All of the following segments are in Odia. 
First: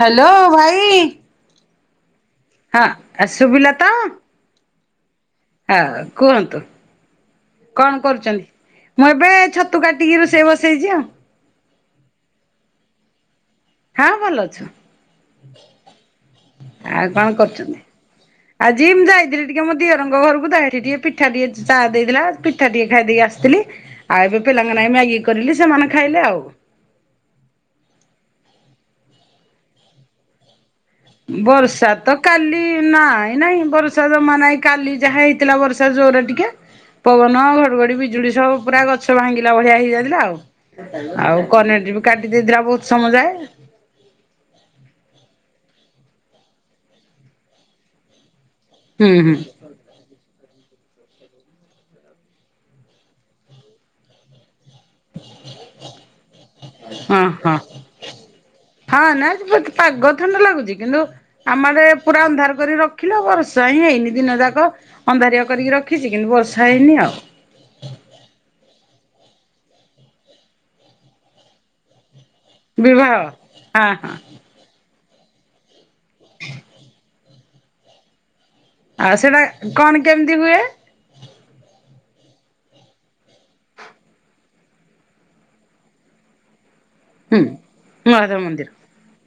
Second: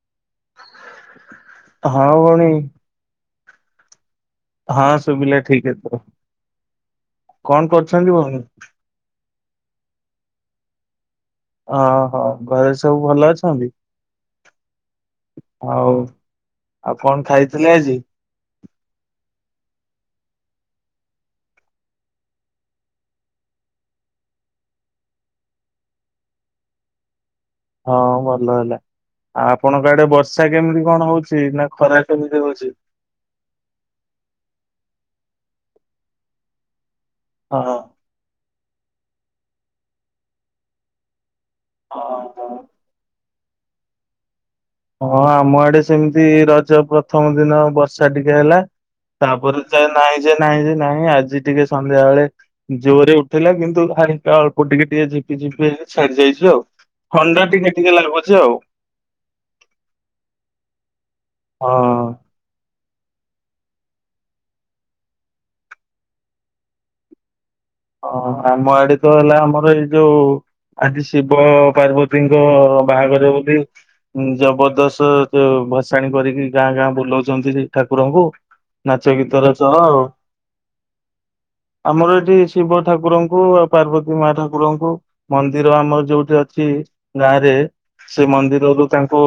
ହ୍ୟାଲୋ ଭାଇ। ହଁ ଭୋଉଣୀ। ହଁ ସୁଭିଲା ତ। ହଁ ଶୁଭିଲା। ଠିକ୍ ହଁ ଏଥର। କୁହନ୍ତୁ କଣ କରୁଛନ୍ତି ଭଉଣୀ? କରୁଛନ୍ତି। ମୁଁ ଏବେ ଛତୁ କାଟିକି ରୋଷେଇ ବସେଇଛି ଆଉ। ଓହୋ ଘରେ ସବୁ ଭଲ ଅଛନ୍ତି। ହଁ ଭଲ ଅଛୁ ଆଉ ଆଉ କଣ କରୁଛନ୍ତି ଆଜି ମୁଁ ଯାଇଥିଲି ଟିକେ ମୋ ଦିଅରଙ୍କ ଘରକୁ ଯାଇଥିଲି ଟିକେ ପିଠା ଟିକେ ଚା ଦେଇଥିଲା ପିଠା ଟିକେ ଖାଇଦକି ଆସିଥିଲି। ଆଉ ଏବେ ପିଲାଙ୍କ ମ୍ୟାଗି କରିଲି ସେମାନେ ଖାଇଲେ ଆଉ। ହଁ ଭଲ ହେଲା ଆଉ ଆପଣଙ୍କ ଆଡେ ବର୍ଷା କେମିତି କଣ ହଉଛି ନା ବର୍ଷା ଖରା ତ କେମିତି କାଲି ହଉଛି? ନାହିଁ। ନାଇଁ ବର୍ଷା ଜମା ନାଇଁ କାଲି ଯାହା ହେଇଥିଲା ବର୍ଷା ଜୋରରେ ଟିକେ ପବନ ହଁ। ଘଡ଼ଘଡ଼ି ବିଜୁଳି ସବୁ ପୁରା ଗଛ ଭାଙ୍ଗିଲା ବଳିିଆ ହେଇଯାଇଥିଲା ଆଉ- କନେଟ ବି କାଟି ଦେଇଥିଲା ବହୁତ ସମୟ ଯାଏ ହଁ ଆମ ଆଡେ ସେମିତି ରଜ ପ୍ରଥମ ଦିନ ବର୍ଷା ଟିକେ ହେଲା ହୁଁ ହୁଁ ତାପରେ ନାଇଁ ଯେ ନାଇଁ ଯେ ନାଇଁ ଆଜି ଟିକେ ସନ୍ଧ୍ୟାବେଳେ ଜୋରରେ ଉଠିଲା କିନ୍ତୁ ଖାା ଅଳ୍ପ ଟିକେ ଟିକେ ଝିପି ଝିପି ଛାଡି ଯାଇଛି ଆଉ ହଁ ଥଣ୍ଡା ହଁ। ଟିକେ ଟିକେ ଲାଗୁଛି ଆଉ। ହଁ ନା ପାଗ ଥଣ୍ଡା ଲାଗୁଛି କିନ୍ତୁ ଆମଡେ ହଁ। ପୁରା ଅନ୍ଧାର କରିଖ ରୋଖିଛି। ରଖିଲ ବର୍ଷା ହିଁ ହେଇନି ଦିନ ଯାକ ଅନ୍ଧାରିଆ କରିକି ରଖିଛି କିନ୍ତୁ ବର୍ଷା ହେଇନି ଆଉ ହଁ ଆମ ଆଡେ ତ ହେଲା ଆମର ଏଇ ଯୋଉ ଆଜି ଶିବ ପାର୍ବତୀ ଶିବ ବିବାହ ବାହାଘର ବୋଲି ହଁ ହଁ। ଜବରଦସ୍ତ ଭସାଣି କରିକି ଗାଁ ଗାଁ ବୁଲାଉଛନ୍ତି ଠାକୁରଙ୍କୁ ଆଉ ନାଚ ସେଟା ଗୀତରେ ସହ କଣ ଆଉ କେମିତି ହୁଏ ଆମର ଏଠି ଶିବ ଠାକୁରଙ୍କୁ ଆଉ ପାର୍ବତୀ ମା ଠାକୁରଙ୍କୁ ମନ୍ଦିର ଆମର ଯୋଉଠି ଅଛି ହୁଁ ଗାଁରେ ସେ ମହାଦେବ ମନ୍ଦିର ମନ୍ଦିରରୁ ତାଙ୍କୁ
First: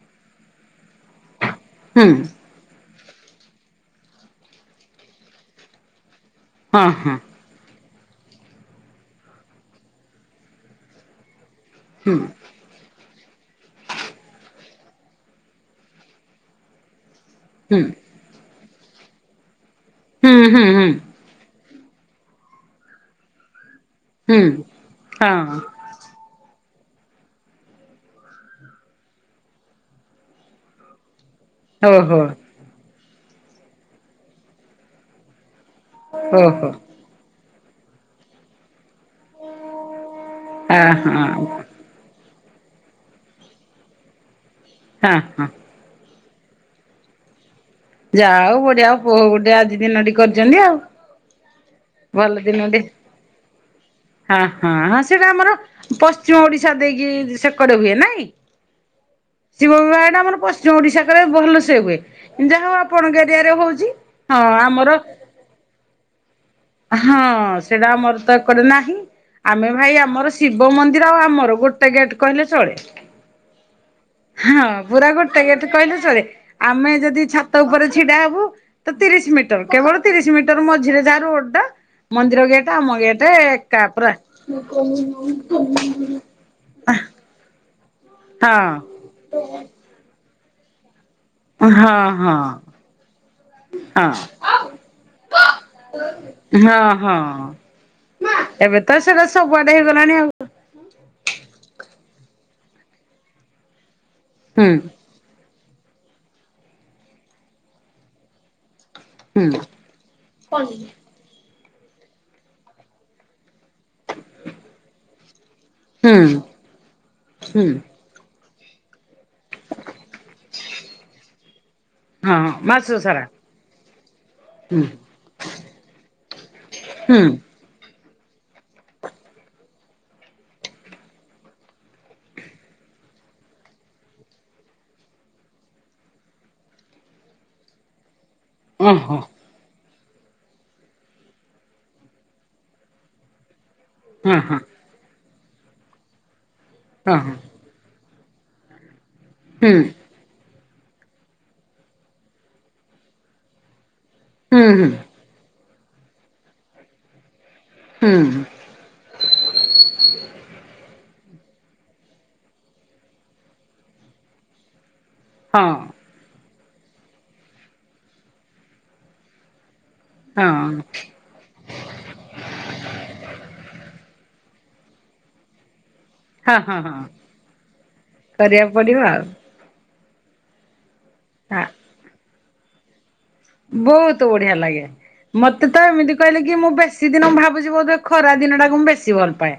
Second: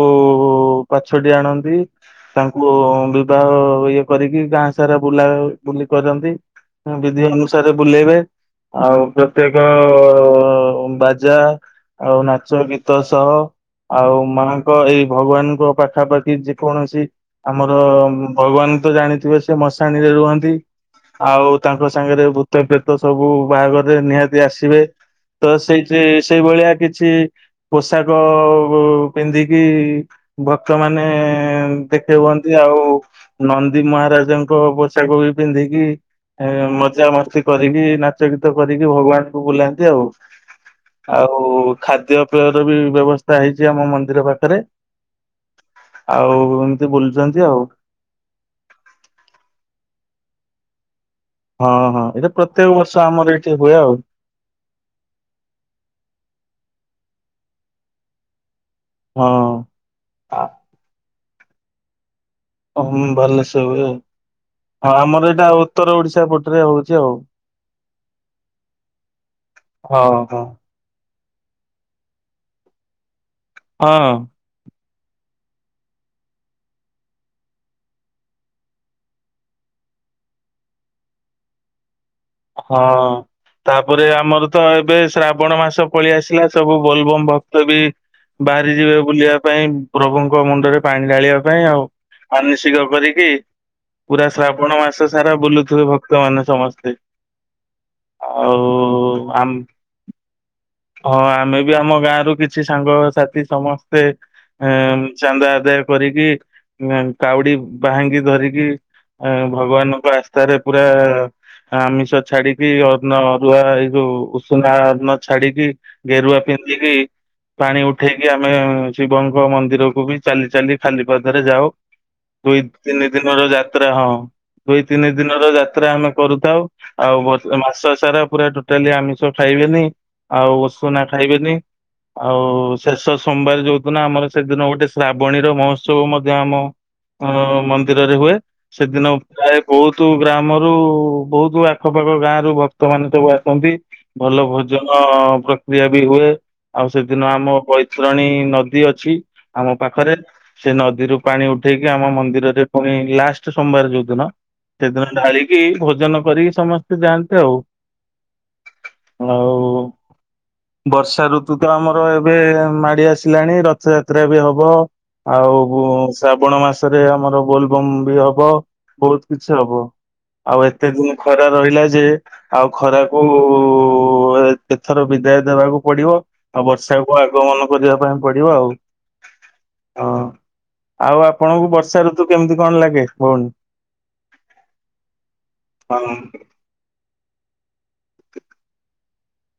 ପାଛଟି ଆଣନ୍ତି ହୁଁ। ତାଙ୍କୁ ବିବାହ ଇଏ କରିକି ଗାଁ ସାରା ବୁଲା ବୁଲି କରନ୍ତି ହଁ ହଁ ବିଧି ଅ ଅନୁସାରେ ବୁଲେଇବେ ଆଉ ପ୍ରତ୍ୟେକ ବାଜା ହୁଁ ଆଉ ନାଚ ଗୀତ। ତ ସହ ଆଉ ମାଙ୍କ ଏଇ ଭଗବାନଙ୍କ ପାଖାପାଖି ଯେକୌଣସି ଆମର ହୁଁ ଭଗବାନ ତ ଜାଣିଥିବେ ସେ ମଶାଣିରେ ହୁଁ ରୁହନ୍ତି ହୁଁ ହୁଁ ଆଉ ତାଙ୍କ ସାଙ୍ଗରେ ଭୂତ ପ୍ରେତ ସବୁ ବାହାଘରରେ ନିହାତି ହୁଁ। ଆସିବେ ତ ହଁ ସେଇ ଯେ ସେଇ ଭଳିଆ କିଛି ପୋଷାକ ପିନ୍ଧିକି ଭକ୍ତମାନେ ଦେଖେଇ ଓହୋ ହୁଅନ୍ତି ଆଉ ନନ୍ଦୀ ମହାରାଜାଙ୍କ ପୋଷାକ ବି ପିନ୍ଧିକି ଓହୋ ମଜା ମସ୍ତି କରିକି ନାଚ ଗୀତ କରିକି ଭଗବାନ ବୁଲାନ୍ତି ଆଉ ଆ ହଁ ଆଉ ଖାଦ୍ୟ ପେୟର ବି ବ୍ୟବସ୍ଥା ହେଇଛି ଆମ ମନ୍ଦିର ପାଖରେ। ହଁ ହଁ ଆଉ ଏମିତି ବୁଲୁଛନ୍ତି ଆଉ। ଯା ଆଉ ବଢିଆ ଆଉ ଗୋଟେ ଆଜି ଦିନ ଟି କରିଛନ୍ତି ଆଉ। ହଁ ହଁ ଏଇଟା ଭଲ ପ୍ରତ୍ୟେକ ଦିନଟେ। ବର୍ଷ ଆମର ଏଇଠି ହୁଏ ଆଉ। ହଁ ହଁ ହ ସେଇଟା ଆମର ପଶ୍ଚିମ ଓଡିଶା ଦେଇକି ସେକଡେ ହୁଏ ନାଇଁ। ହଁ। ଶିବ ବିବାହ ଟା ଆ ଆମର ପଶ୍ଚିମ ଓଡିଶା କରେ ଭଲସେ ହୁଏ। ଯାହା ହଉ ଓହୋ ଆପଣଙ୍କ ଏରିଆରେ ଭଲସେ ହୁଏ ଆଉ ହଉଛି ହଁ ଆମର ଉତ୍ତର ଓଡିଶା ପ ହଁ ସେଇଟା ଆମର ତ ଏ କଡେ ନାହିଁ ଆମେ ଭାଇ ହଁ ଆମର ହଁ। ଶିବ ମନ୍ଦିର ଆଉ ଆମର ଗୋଟେ ଗୋଟେ ଗେଟ୍ କହିଲେ ଚଳେ। ହଁ। ହଁ ପୁରା ଗୋଟେ ଗେଟ କହିଲେ ଚଳେ ଆମେ ଯଦି ଛାତ ଉପରେ ଛିଡା ହବୁ ତ ତିରିଶ ମିଟର କେବଳ ତିରିଶ ମିଟର ମଝିରେ ଯା ରୋ ହଁ ଏକା ତାପରେ ପୁରା ଆମର ତ ଏବେ ଶ୍ରାବଣ ମାସ ପଳେଇ ଆସିଲା ସବୁ ଗୋଲବୋମ୍ ଭ କ୍ତ ବି ବାହାରି ଯିବେ ହଁ ବୁଲିବା ପାଇଁ ପ୍ରଭୁଙ୍କ ମୁଣ୍ଡରେ ପାଣି ଢାଳିବା ପାଇଁ ଆଉ ହଁ ହଁ ମାନସିକ କରିକି। ହଁ ପୁରା ଶ୍ରାବଣ ମାସ ସାରା ବୁଲୁଥିବେ ଭକ୍ତ ମାନ ହଁ ସମସ୍ତେ। ହଁ। ଏବେ ତ ସେଟା ଆଉ ଆମ। ସବୁଆଡେ ହେଇଗଲାଣି ଆଉ ହଁ ଆମେ ବି ଆମ ଗାଁ ରୁ କିଛି ସାଙ୍ଗସାଥି ସମସ୍ତେ ଅ ହୁଁ ଚାନ୍ଦା ଆଦାୟ କରିକି କାଉଡି ବାହାଙ୍ଗି ଧରିକି ହୁଁ ଭଗବାନଙ୍କ ଆସ୍ଥାରେ ପୁରା ଆମି ଛାଡିକି ଅନ୍ନ ଅରୁଆ ଏଇ ଯୋଉ ଉଷୁନା ଅନ୍ନ ଛାଡିକି ହୁଁ ଗେରୁଆ ପିନ୍ଧିକି ହୁଁ। ପାଣି ଉଠେଇକି ଆମେ ଶିବଙ୍କ ମନ୍ଦିରକୁ ବି ଚାଲି ଚାଲି ଖାଲି ପାଦରେ ଯାଉ। ହଁ ହଁ ଦୁଇ ମାସ ତିନି ସାରା ଦିନର ଯାତ୍ରା ହଁ ହୁଁ ଦୁଇ ତିନି ଦିନର ଯାତ୍ରା ଆମେ କରୁଥାଉ। ଆଉ ହୁଁ ବର୍ଷ- ମାସ ସାରା ପୁରା ଟୋଟାଲି ଆମିଷ ଖାଇବେନି ଆଉ ଉଷୁନା ଖାଇବେନି। ଆଉ ଶେଷ ସୋମବାର ଯୋଉ ଦିନ ଆମର ସେଦିନ ଗୋଟେ ଶ୍ରାବଣୀର ମହୋତ୍ସବ ମଧ୍ୟ ଆମ ଅ ମନ୍ଦିରରେ ହୁଏ ସେଦିନ ଓହୋ ପ୍ରାୟ ବହୁତ ଗ୍ରାମରୁ ବହୁତ ହୁତ ଆଖପାଖ ଗାଁ ରୁ ଭକ୍ତ ମାନ ସବୁ ଆସନ୍ତି ହଁ ଭଲ ହଁ ଭୋଜନ ପ୍ରକ୍ରିୟା ବି ହୁଏ ଆଉ ହଁ ସେଦିନ ହଁ। ଆମ ବୈତରଣୀ ନଦୀ ଅଛି। ଆମ ହୁଁ ପାଖରେ। ସେ ନଦୀରୁ ପାଣି ଉଠେଇକି ଆମ ମନ୍ଦିରରେ ପୁଣି ଲାଷ୍ଟ ସୋମବାର ଯୋଉ ଦିନ ହୁଁ ହୁଁ ସେଦିନ ଢାଳିକି କି ଭୋଜନ କରିକି ସମସ୍ତେ ଯାଆନ୍ତି ଆଉ। ହୁଁ। ଆଉ ବର୍ଷା ଋତୁ ତ ଆମର ଏବେ ମାଡି ଆସିଲାଣି ରଥଯାତ୍ରା ବି ହବ। ଆଉ। ହଁ ଶ୍ରାବଣ ମାସରେ ଆମର ବୋଲବମ୍ ବି ହବ ବହୁତ କିଛି ହବ ହଁ ଆଉ ଏ ସେ ଦିନ ଖରା ରହିଲା ଯେ ଆଉ ଖରାକୁ। ଏଥର ବିଦାୟ ଦେବାକୁ ପଡିବ ହଁ ଆଉ ହଁ ହଁ। ବର୍ଷାକୁ ଆଗମନ କରିବା ପାଇଁ ପଡିବ ଆଉ କରିବାକୁ ଆଉ ହଁ ଆଉ ହଁ ଆପଣଙ୍କୁ ବର୍ଷା ଋତୁ କେମିତି କଣ ଲାଗେ କୁହନ୍ତୁ ବହୁତ ବଢିଆ ଲାଗେ ମତେ ତ ହଁ ଏମିତି କହିଲେ କି ମୁଁ ବେଶୀ ସେଦିନ ମୁଁ ଭାବୁଛି ବୋଧେ ଖରା ଦିନ ଟାକୁ ମୁଁ ବେଶୀ ଭଲ ପାଏ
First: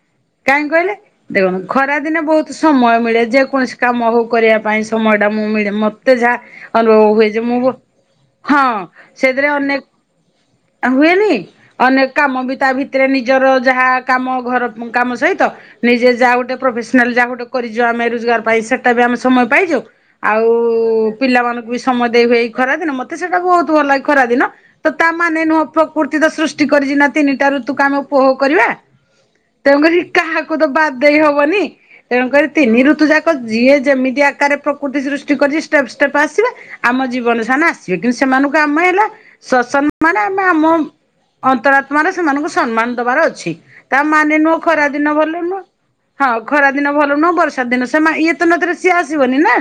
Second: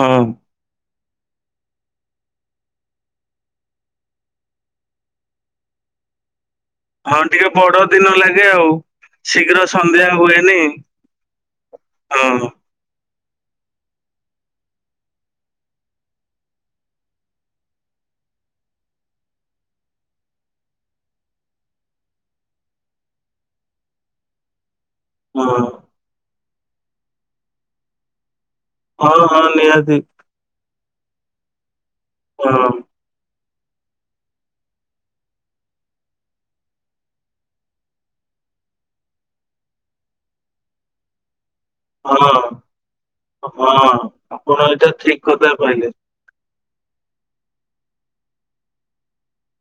ହଁ କାହିଁ କହିଲେ ଦେଖନ୍ତୁ ଖରା ଦିନେ ବହୁତ ସମୟ ମିଳେ ଯେକୌଣସି କାମ ହଉ କରିବା ପାଇଁ ସମୟ ଟା ମୁଁ ମିଳେ ମ ତେ ଯା ହଁ ଟିକେ ବଡ ଦିନ ଲାଗେ ହଁ ଆଉ। ସେଥିରେ ଶୀଘ୍ର ସନ୍ଧ୍ୟା ହୁଏନି ଅନେକ ହୁଏନି ଅନେକ କାମ ହଁ ବି ତା ଭ ଭିତରେ ନିଜର ଯାହା କାମ ଘର କାମ ସହିତ ନିଜେ ଯାହା ଗୋଟେ ପ୍ରଫେସନାଲ ଯାହା ଗୋଟେ କରି ଆମେ ରୋଜଗାର ପାଇଁ ସେଟା ବି ଆମେ ସମୟ ପାଇଯାଉ ଆଉ ପିଲାମାନଙ୍କୁ ବି ସମୟ ଦେଇ ହୁଏ ଖରା ଦିନ ମତେ ସେଟାକୁ ବହୁତ ଭଲ ଲାଗେ ଖରା ଦିନ ତ ତାମାନେ ନୁହଁ ହଁ ପ୍ରକୃତି ତ ସୃଷ୍ଟି କରିଛି ନା ତିନିଟା ଋତୁକୁ ଆମେ ଉପଭୋଗ କରିବା ହଁ ହଁ ନିହାତି ତେଣୁକରି କାହାକୁ ତ ବାଦ୍ ଦେଇ ହବନି ତେଣୁ କରି ହଁ। ତିନି ଋତୁ ଯାକ ଯିଏ ଯେମିତି ଆକାରରେ ପ୍ରକୃତି ସୃଷ୍ଟି କରି ଷ୍ଟେପ ଷ୍ଟେପ୍ ଆସିବା ଆମ ଜୀବନ ସେମାନେ ଆସିବେ କିନ୍ତୁ ସେମାନଙ୍କୁ ଆମେ ହେଲା ଶସନ ମାନେ ଆମେ ଆମ ଅନ୍ତରା ଆମର ହଁ ସେମାନଙ୍କୁ ସମ୍ମାନ ଦବାର ଅଛି ହଁ ତା ମାନେ ଆପଣ ନୁହଁ ଖରା ଏଇଟା ଦିନ ଠିକ ଭଲ କଥା ନୁହଁ। କହିଲେ। ହଁ ଖରା ଦିନ ଭଲ ନୁହଁ ବର୍ଷା ଦିନ ସେମାନେ ଇଏ ତ ନଦରେ ସିଏ ଆସିବନି ନା।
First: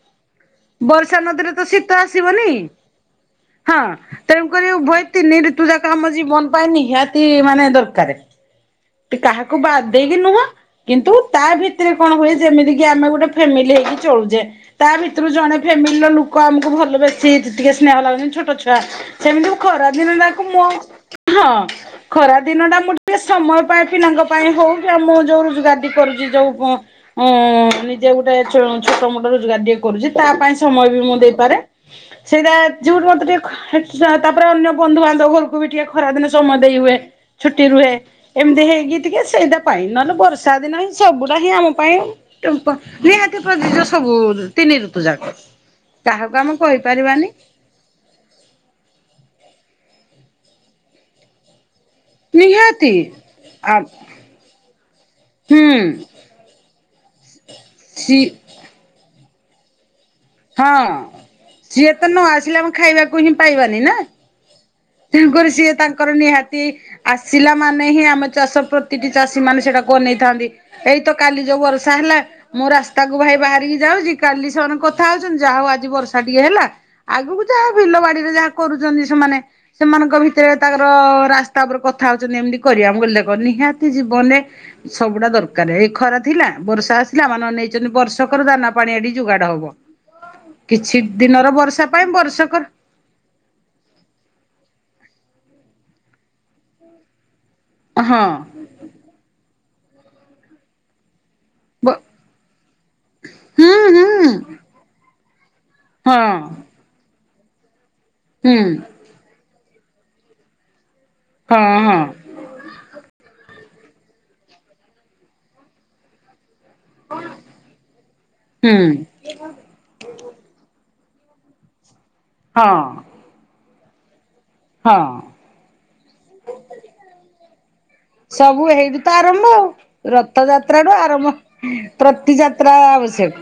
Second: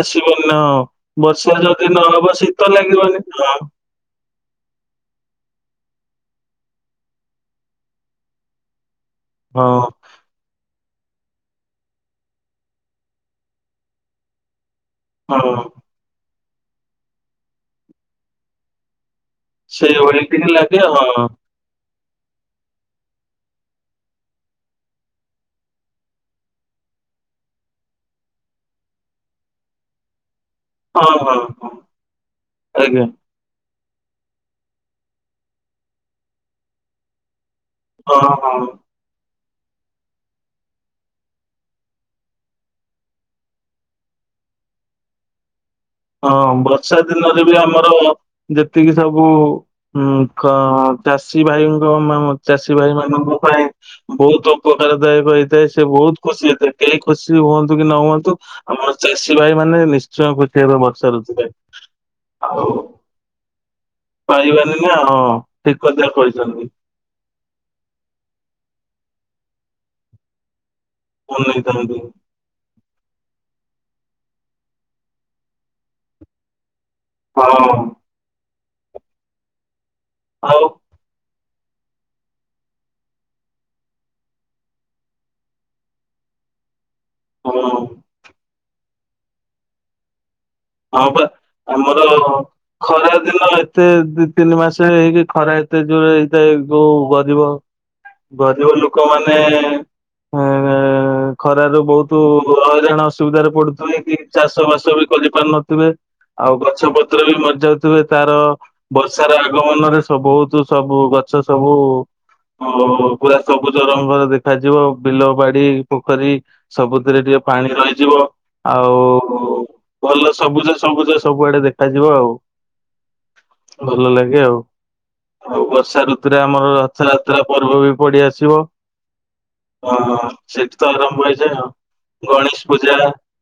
ଆସିବନି ହଁ ନଦୀରେ ବର୍ଷା ତ ଶୀତ ଯଦି ନହବ ଆସିବନି। ଶୀତ ଲାଗିବନି ହଁ। ହଁ। ତେଣୁକରି ଉଭୟତିନି ଋତୁଜାକ ଆମ ଜୀବନ୍ ପାଇଁ ନିହାତି ମାନେ ଦରକାରେ। ତ କାହାକୁ ବା ଦେଇ ନୁହଁ କିନ୍ତୁ ତା ଭିତରେ କଣ ହୁଏ ଯେମିତି କି ଆମେ ଗୋଟେ ଫ୍ୟାମିଲି ହେଇକି ଚଳୁଚେ ତା ଭିତରୁ ହଁ ହଁ। ଜଣେ ଫେମିଲ୍ ର ଲୁକ ଆମକୁ ଭଲ ବେଶୀ ଟିକେ ସ୍ନେହ ଲାଗୁନ ଛୋଟ ଛୁଆ ସେମିତି ଖରା ଦିନ ସେଇଭଳି ତାକୁ ଟିକେ ମୁ-ହଁ। ଲାଗେ ହଁ ଖରା ଦିନ ଟା ମୁଁ ଟିକେ ସମୟ ପାଏ ପିଲାଙ୍କ ପାଇଁ ହଉ ଆଉ ମୁଁ ଯଉ ଗାଦ କରୁଛି ଯଉ ଉଁ ନିଜେ ଗୋଟେ ଛୋ-ଛୋଟ ମୋଟ ରୋଜଗାର ଟେ କରୁଚି ତା ପାଇଁ ସମୟ ବି ହଁ ମୁଁ ହଁ ଦେଇପାରେ ହଁ ସେଇଟା ଆଜ୍ଞା ଯୋଉଠି ମତେ ଟିକେ ତାପରେ ଅନ୍ୟ ବନ୍ଧୁବାନ୍ଧବ ଘରକୁ ବି ଟିକେ ଖରାଦିନେ ସମୟ ଦେଇ ହୁଏ। ଛୁଟି ରୁହେ ହଁ ଏମିତି ହଁ। ହେଇକି ଟିକେ ସେଇଟା ପାଇଁ ନହେଲେ ବର୍ଷା ଦିନ ହିଁ ସବୁଟା ହିଁ ଆମ ପାଇଁ ନିହାତି ପ୍ରତିଜ ସବୁ ତିନି ଋତୁ ଯାକ। କାହାକୁ ହଁ ଆମେ ବର୍ଷା କହିପାରିବାନି। ଦିନରେ ଆମର ଯେତିକି ସବୁ ଉଁ ଖ-ଚାଷୀ ଭାଇ [unintelligible] ଚାଷୀ ନିହାତି ଭାଇ ମାନଙ୍କ ପାଇଁ ଆ ବହୁତ ଉପକାର ଦାୟକ ହୁଁ ହେଇଥାଏ ସେ ବହୁତ୍ ଖୁସି ହେଇଥାଏ। କେହି ଖୁସି ହୁଅନ୍ତୁ କି ନ ସି ହୁଅନ୍ତୁ ଆମର ଚାଷୀ ଭାଇ ମାନେ ନିଶ୍ଚୟ ଖୁସି ହେବେ ହଁ ବର୍ଷା ଋତୁରେ ସିଏ ତ ନ ଆସିଲେ ଆମ ଆଉ ଖାଇବାକୁ ହିଁ ପାଇବାନି ନା। ପାଇବାନି ନା ହଁ ତେଣୁକରି ସିଏ ଠିକ କଥା ତାଙ୍କର ନିହାତି କହିଛନ୍ତି ଆସିଲା ମାନେ ହିଁ ଆମ ଚାଷ ପ୍ରତିଟି ଚାଷୀ ମାନେ ସେଇଟାକୁ ଅନେଇଥାନ୍ତି। ଏଇ ତ କାଲି ଯୋଉ ବରଷା ଅନେଇଥାନ୍ତି। ହେଲା ମୁଁ ରାସ୍ତାକୁ ଭାଇ ବାହାରିକି ଯାଉଚି କାଲି ସେମାନେ କ ଥା ହଉଚନ୍ତି ଯା ହଉ ଆଜି ବର୍ଷା ଟିକେ ହେଲା ଆଗକୁ ହଁ ଯାହା ବିଲ ବାଡିରେ ଯାହା କରୁଚନ୍ତି ସେମାନେ ସେମାନଙ୍କ ଭିତରେ ଆଉ ତାଙ୍କର ରାସ୍ତା ଉପରେ କଥା ହଉଚନ୍ତି ଏମିତି କରିବା, ମୁଁ କଇଲି ଦେଖ ନିହାତି ଜୀବନ୍ ରେ ସବୁଡା ଦରକାର୍ ଏଇ ଖରା ଥିଲା ବର୍ଷା ଆସ ପିଲାମାନ ହଁ ନେଇଚନ୍ତି ବର୍ଷକର ଦାନା ପାଣି ଏଠି ଯୁଗାଡ୍ ହବ। କିଛି ହଁ ବା ଦିନର ବର୍ଷା ଆମର ପାଇଁ ବର୍ଷକର ଖରା ଦିନ ଏତେ ଦି ତିନି ମାସେ ହେଇକି ଖରା ଏତେ ଜୋରେ ହେଇଥାଏ ଗୋଉ ଗରିବ। ହଁ ଗରିବ ଲୋକମାନେ ଏଁ ଖରାରୁ ବହୁତୁ ହଇରାଣ ଅସୁବିଧାରେ ହୁଁ ପଡୁଥିବ କି ହୁଁ। ଚାଷ ବାସ ବି କରିପାରୁନ [unintelligible] ହଁ ଆଉ ଗଛ ପତ୍ର ବି ମରିଯାଉଥିବେ ତାର ହୁଁ ବର୍ଷାର ଆଗମନରେ ସବୁ ବହୁତୁ ସବୁ ଗଛ ହଁ ସବୁ ହଁ ଓ ପୁରା ସବୁଜ ରଗଂର ଦେଖାଯିବ ବିଲ ବାଡି ପୋଖରୀ ସବୁଥିରେ ଟିକେ ପାଣି ରହିଯିବ ହୁଁ ଆଉ ଭଲ ସବୁଜ ସବୁଜ ସବୁଆଡେ ଦେଖାଯିବ ଆଉ। ହଁ। ଭଲ ଲାଗେ ଆଉ। ହଁ। ଆଉ ବର୍ଷା ଋତୁରେ ଆମର ରଥଯାତ୍ରା ପର୍ବ ବି ପଡି ଆସିବ ସବୁ ହେଇଠୁ ତ ଆରମ୍ଭ ଆଉ ଅ ସେଠ ତ ରଥଯାତ୍ରାଠୁ ଆରମ୍ଭ ହେଇଯାଏ ପ୍ରତି ଆଉ ଗଣେଶ ଯାତ୍ରା ପୂଜା ଆବଶ୍ୟକ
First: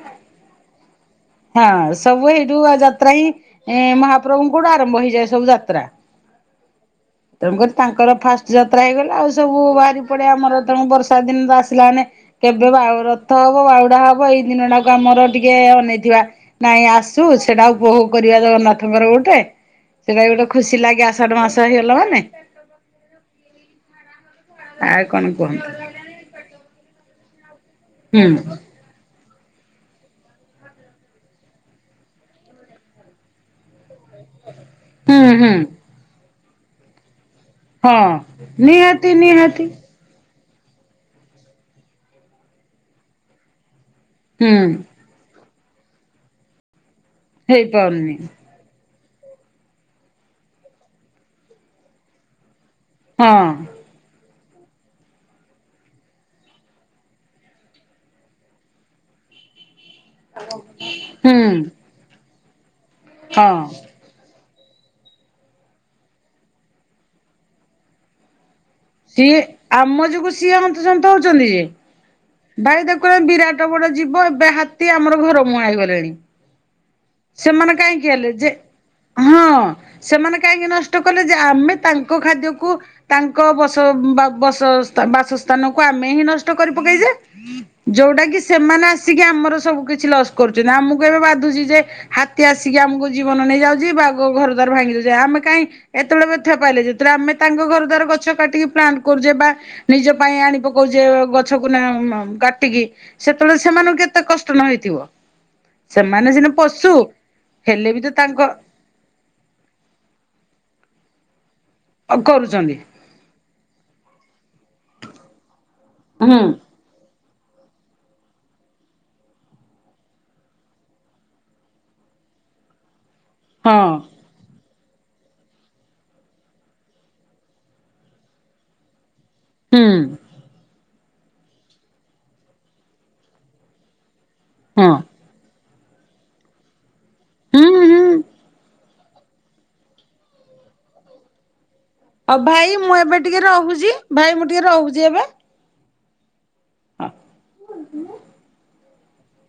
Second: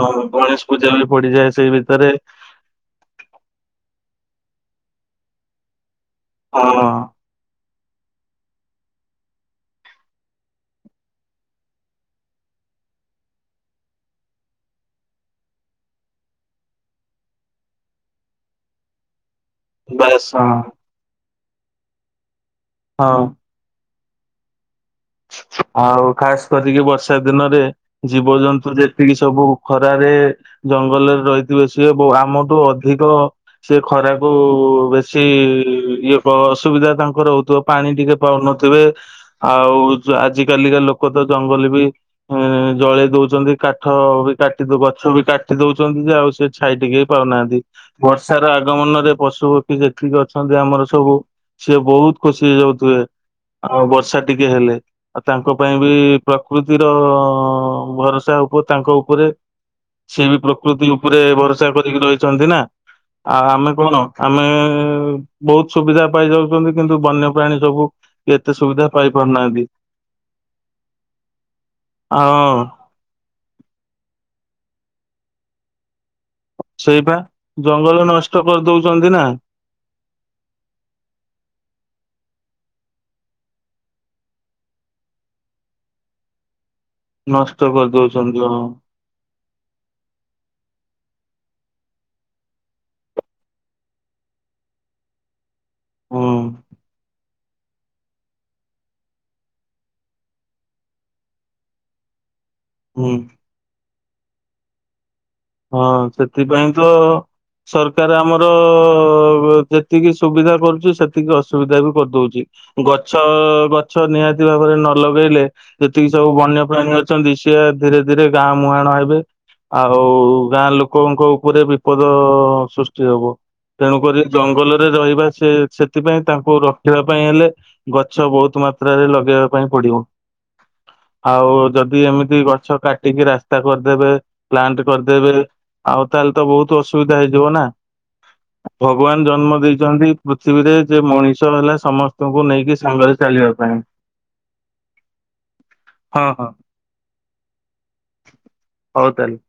ହଁ ଗଣେଶ ପୂଜା ବି ପଡିଯାଏ। ସେଇ ହଁ ଭିତରେ ସବୁ ଏଇଠୁ ଆ ଯାତ୍ରା ହିଁ ମହାପ୍ରଭୁ ଙ୍କୁଠୁ ଆରମ୍ଭ ହେଇଯାଏ ସବୁ ଯାତ୍ରା। ହଁ। ତେଣୁକରି ତାଙ୍କର ଫାଷ୍ଟ ଯାତ୍ରା ହେଇଗଲା। ଆଉ ସବୁ ବାହାରି ପଡି ଆମର ତେଣୁ ବର୍ଷା ଦିନ ତ ଆସିଲା ମାନେ କେବେ ବାଉ ରଥ ହବ ବାହୁଡା ହବ ଏଇ ଦିନଟାକୁ ଆମର ଟିକେ ଅନେଇ ଥିବା ନାଇଁ ଆସୁ ସେଟା ଉପଭୋଗ କରିବା ଜଗନ୍ନାଥଙ୍କର ଗୋଟେ ସେଟା ବାସ୍ ଗୋଟେ ହଁ ଖୁସି ଲାଗେ ଆଷାଢ ମାସ ହେଇଗଲା ମାନେ। ହଁ। ଆଉ କଣ କୁହନ୍ତୁ? ଆଉ ଖାସ୍ କରିକି ବର୍ଷା ଦିନରେ ହୁଁ ଜୀବଜନ୍ତୁ ଯେ ଏମିତି ସବୁ ଖରାରେ ଜଙ୍ଗଲରେ ରହିଥିବେ ସିଏ ବୁ-ଆମଠୁ ଅଧିକ ସେ ଖରାକୁ ବେଶି ହୁଁ ହୁଁ ଇଏ ଅସୁବିଧା ତାଙ୍କର ହଉଥିବ। ପାଣି ହଁ ଟିକେ ପାଉନଥିବେ ନିହାତି ନିହାତି। ଆଉ ଆଜ କାଲିକା ଲୋକ ତ ଜଙ୍ଗଲ ବି ଜଳେଇ ଦଉଚନ୍ତି କାଠ ବି ହୁଁ କାଟି ଦ-ଗ ଗଛ ବି କାଟି ଦଉଛନ୍ତି ଯେ ଆଉ ସେ ଛାଇ ଟିକେ ପାଉନାହାନ୍ତି। ହେଇପାରୁନି ବର୍ଷାର ଆଗମନରେ ପଶୁ ପକ୍ଷୀ ଯେତିକି ଅଛନ୍ତି ଆମର ସବୁ ସିଏ ବହୁତ ଖୁସି ହେଇଯାଉଥିବେ। ହୁଁ। ଆଉ ବର୍ଷା ଟିକେ ହେଲେ ଆଉ ତାଙ୍କ ପାଇଁ ବି ପ୍ରକୃତିର ଭରସା ଉପ ତାଙ୍କ ଉପରେ ସେ ବି ପ୍ରକୃତି ଉପରେ ହୁଁ। ଭରସା କରିକି ରହିଚନ୍ତି ନା ଆଉ ହଁ ଆମେ କଣ? ଆମେ ବହୁତ ସୁବିଧା ପାଇ ଯାଉଚନ୍ତି କିନ୍ତୁ ବନ୍ୟପ୍ରାଣୀ ସବୁ ଏତେ ସୁବିଧା ପାଇ ସିଏ ପାରୁନାହାନ୍ତି ଆମ ଯୋଗୁ ସିଏ ହନ୍ତସନ୍ତ ହଉଛନ୍ତି ଯେ। ହଁ ଭାଇ ଦେ ଖ ଏକ ବିରାଟ ବଡ ଯିବ ଏବେ ହାତୀ ଆମର ଘର ମୁହାଁ ହେଇଗଲେଣି। ସେଇବା ସେମାନେ ଜଙ୍ଗଲ କାହିଁକି ହେଲେ ନଷ୍ଟ ଯେ। କରିଦଉଛନ୍ତି ନା ହଁ ସେମାନେ କାହିଁକି ନଷ୍ଟ କଲେ ଯେ ଆମେ ତାଙ୍କ ଖାଦ୍ୟକୁ ତାଙ୍କ ବସ ବ-ବା-ବସସ୍ଥାନ-ବାସ-ବାସସ୍ଥାନକୁ ଆମେ ହିଁ ନଷ୍ଟ କରି ପକେଇଛେ। ନଷ୍ଟ ଯୋଉଟା କି କରିଦଉଛନ୍ତି ହଁ ସେମାନେ ଆସିକି ଆମର ସବୁ କିଛି ଲସ୍ କରୁଚନ୍ତି ଆମକୁ ଏବେ ବାଧୁଛି ଯେ ହାତୀ ଆସିକି ଆମକୁ ଜୀବନ ନେଇଯାଉଚି ବାଘ ଘରଦ୍ୱାର ଭାଙ୍ଗି ଦଉଚି। ଆମେ କାଇଁ ଏତେବେଳେ ହୁଁ ବ୍ୟଥା ପାଇଲେ ଯେତେବେଳେ ଆମେ ତାଙ୍କ ଘରଦ୍ବାର ଗଛ କାଟିକି ପ୍ଲାନ୍ କରୁଛେ ବା ନିଜ ପାଇଁ ଆଣି ପକଉଛେ ଗଛକୁ କାଟିକି ହୁଁ। ସେ ତେଣୁ ସେମାନଙ୍କୁ କେତେ କଷ୍ଟ ନ ହେଇଥିବ। ହଁ ସେମାନେ ସିନା ସେଥିପାଇଁ ତ ପଶୁ ହେଲେ ବି ତ ସରକାର ତାଙ୍କ ଆମର ଯେ ଯେତିକି ସୁବିଧା କରୁଛି ସେତିକି ଅସୁବିଧା ବି କରିଦଉଛି। କରୁଛନ୍ତି ଗ ଛ ଗଛ ନିହାତି ଭାବରେ ନ ଲଗେଇଲେ ଯେତିକି ସବୁ ହୁଁ ବନ୍ୟପ୍ରାଣୀ ଅଛନ୍ତି ସିଏ ଧିରେ ଧିରେ ଗାଁ ମୁହାଁଣ ହେବେ। ଆଉ ଗାଁ ଲୋକଙ୍କ ଉପରେ ବିପଦ ସୃଷ୍ଟି ହବ। ହଁ ତେଣୁକରି ଜଙ୍ଗଲରେ ରହିବା ସେ ସେଥିପାଇଁ ତାଙ୍କୁ ରଖିବା ପାଇଁ ହେଲେ ଗଛ ବହୁତ ମାତ୍ରାରେ ଲ ଲଗେଇବା ପାଇଁ ହୁଁ ପଡିବ। ଆଉ ଯଦି ଏମିତି ଗଛ କାଟିକି ରାସ୍ତା କରିଦେବେ। ପ୍ଲାଣ୍ଟ୍ ହଁ କର ଦେବେ ଆଉ ତା ହେଲେ ତ ବହୁତ ଅସୁବିଧା ହେଇଯିବ ନା। ହୁଁ ହୁଁ ଭଗବାନ ଜନ୍ମ ଦେଇଛନ୍ତି ପୃଥିବୀରେ ଯେ ମଣିଷ ହେଲା ସମ ଆଉ ଭାଇ ମୁଁ ଏବେ ଟିକେ ରହୁଛି। ଭାଇ ମୁଁ ଟିକେ ରହୁଚି ଏବେ। ହଁ ହଁ। [inaudible] ହଉ ତାହେଲେ